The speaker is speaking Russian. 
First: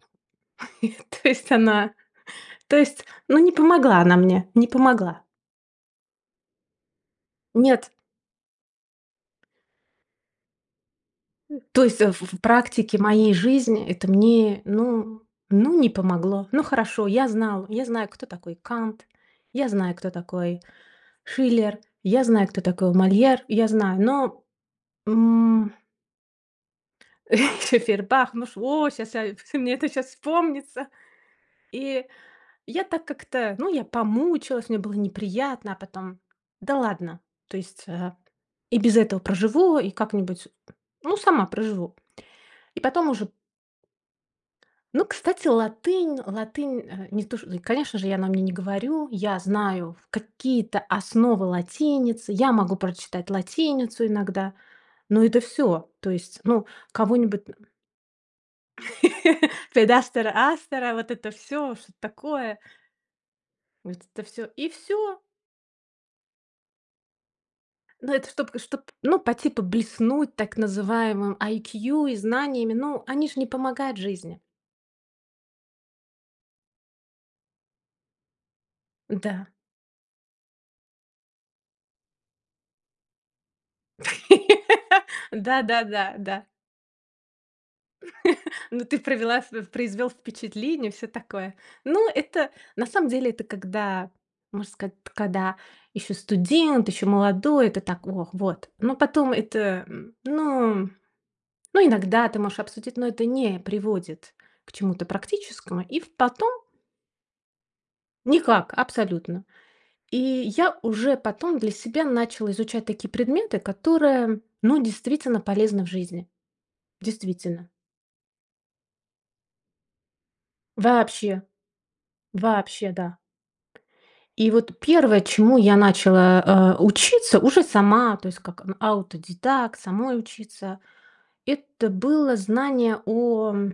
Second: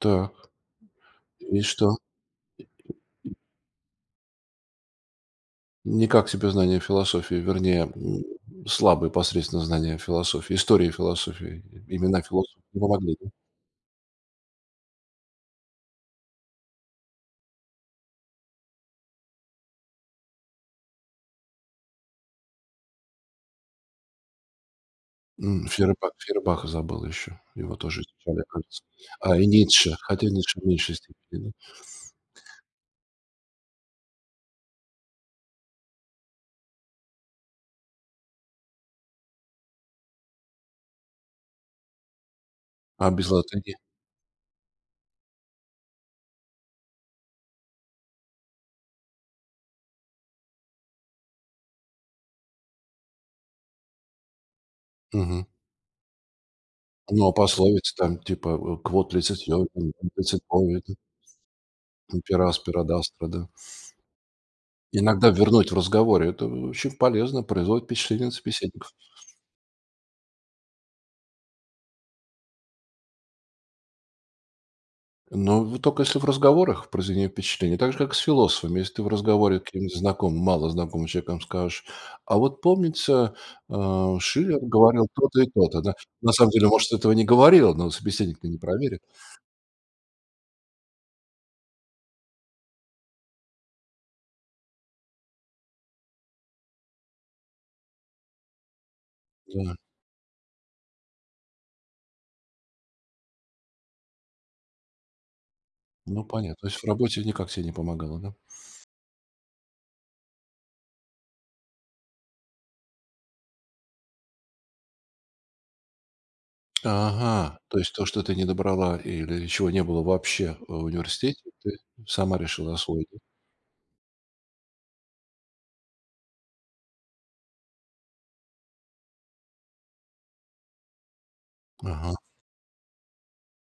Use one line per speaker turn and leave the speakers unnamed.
Так.
То есть
И
она
что?
То есть
И и и
ну не помогла она мне, не помогла.
Не как себе знание философии. Вернее,
Нет.
м, слабые посредственные знания философии, истории
М.
философии,
То
и
есть в
имена
в
философов не
практике
помогли, да?
моей жизни это мне, ну ну не помогло. Ну хорошо, я знала я знаю, кто такой Кант, я знаю, кто такой Шиллер, я знаю, кто такой Мольер, я знаю, но
М,
м
Фейербах, Фейербаха забыла ещё, его
Ещё
тоже
Фейербах.
изучали,
Ну, ш
кажется.
о, ща я
А, и
в мне это
Ницше,
щас
хотя Ницше в
вспомнится.
меньшей степени, да?
И я так как-то Ну, я помучилась, мне было неприятно, а потом да ладно, то есть, э, и без этого проживу и как-нибудь Ну, сама проживу, и потом
А
уже
без латыни?
Ну кстати латынь, латынь, э, не то, ш и, конечно же, я на мне не говорю. Я знаю какие-то основы латиницы, я могу прочитать латиницу иногда, но это
Мгм.
всё. То есть, ну
Ну а
кого-нибудь н
пословица, там, типа, в Quod licet Jovi,
Рed
non
astera
licet bovi,
astera,
эт
вот это всё. Что-то
И per
такое.
aspera ad astra, да.
Вот это всё и всё.
Иногда ввернуть в разговоре. Это очень полезно, производит
Ну
впечатление
это
на
чтоб ка чтоб,
собеседникoв.
ну, по типу, блеснуть так называемым IQ и знаниями. Ну, они же не помогают в жизни.
Но в тока если в разговорах произведение впечатления. Так же, как с философами. Если ты в
Да.
разговоре с каким-нибудь знакомым, малознакомым человеком скажешь: "А вот помнится, э, Шиллер говорил то-то и
Да,
то-то",
да,
да.
да.
На
Да.
самом деле, может, этого не говорил, но собеседник-то не
Ну ты
проверит.
провела в произвёл впечатление, всё такое. Ну, это, на самом деле, это когда можно сказать, т когда ещё студент, ещё молодой, это так: "Ох, вот", но потом
Да.
это, м. Ну м Ну иногда ты можешь обсудить, но это не приводит к чему-то практическому. И в
Ну
потом
понятно. То есть в работе никак стебе не помогало, да?
Никак, абсолютно. И я уже потом для себя начала изучать такие предметы, которые, ну, действительно полезны в жизни.
Ага,
Действительно.
то есть, то, что ты не добрала или чего не было вообще, э, в университете,
Вообще,
ты сама решила
вообще.
освоить,
Да.
да?
И вот первое, чему я начала, э, учиться уже сама, то есть как, м, аутодедакт, самой учиться. Это
Ага.
было знание о м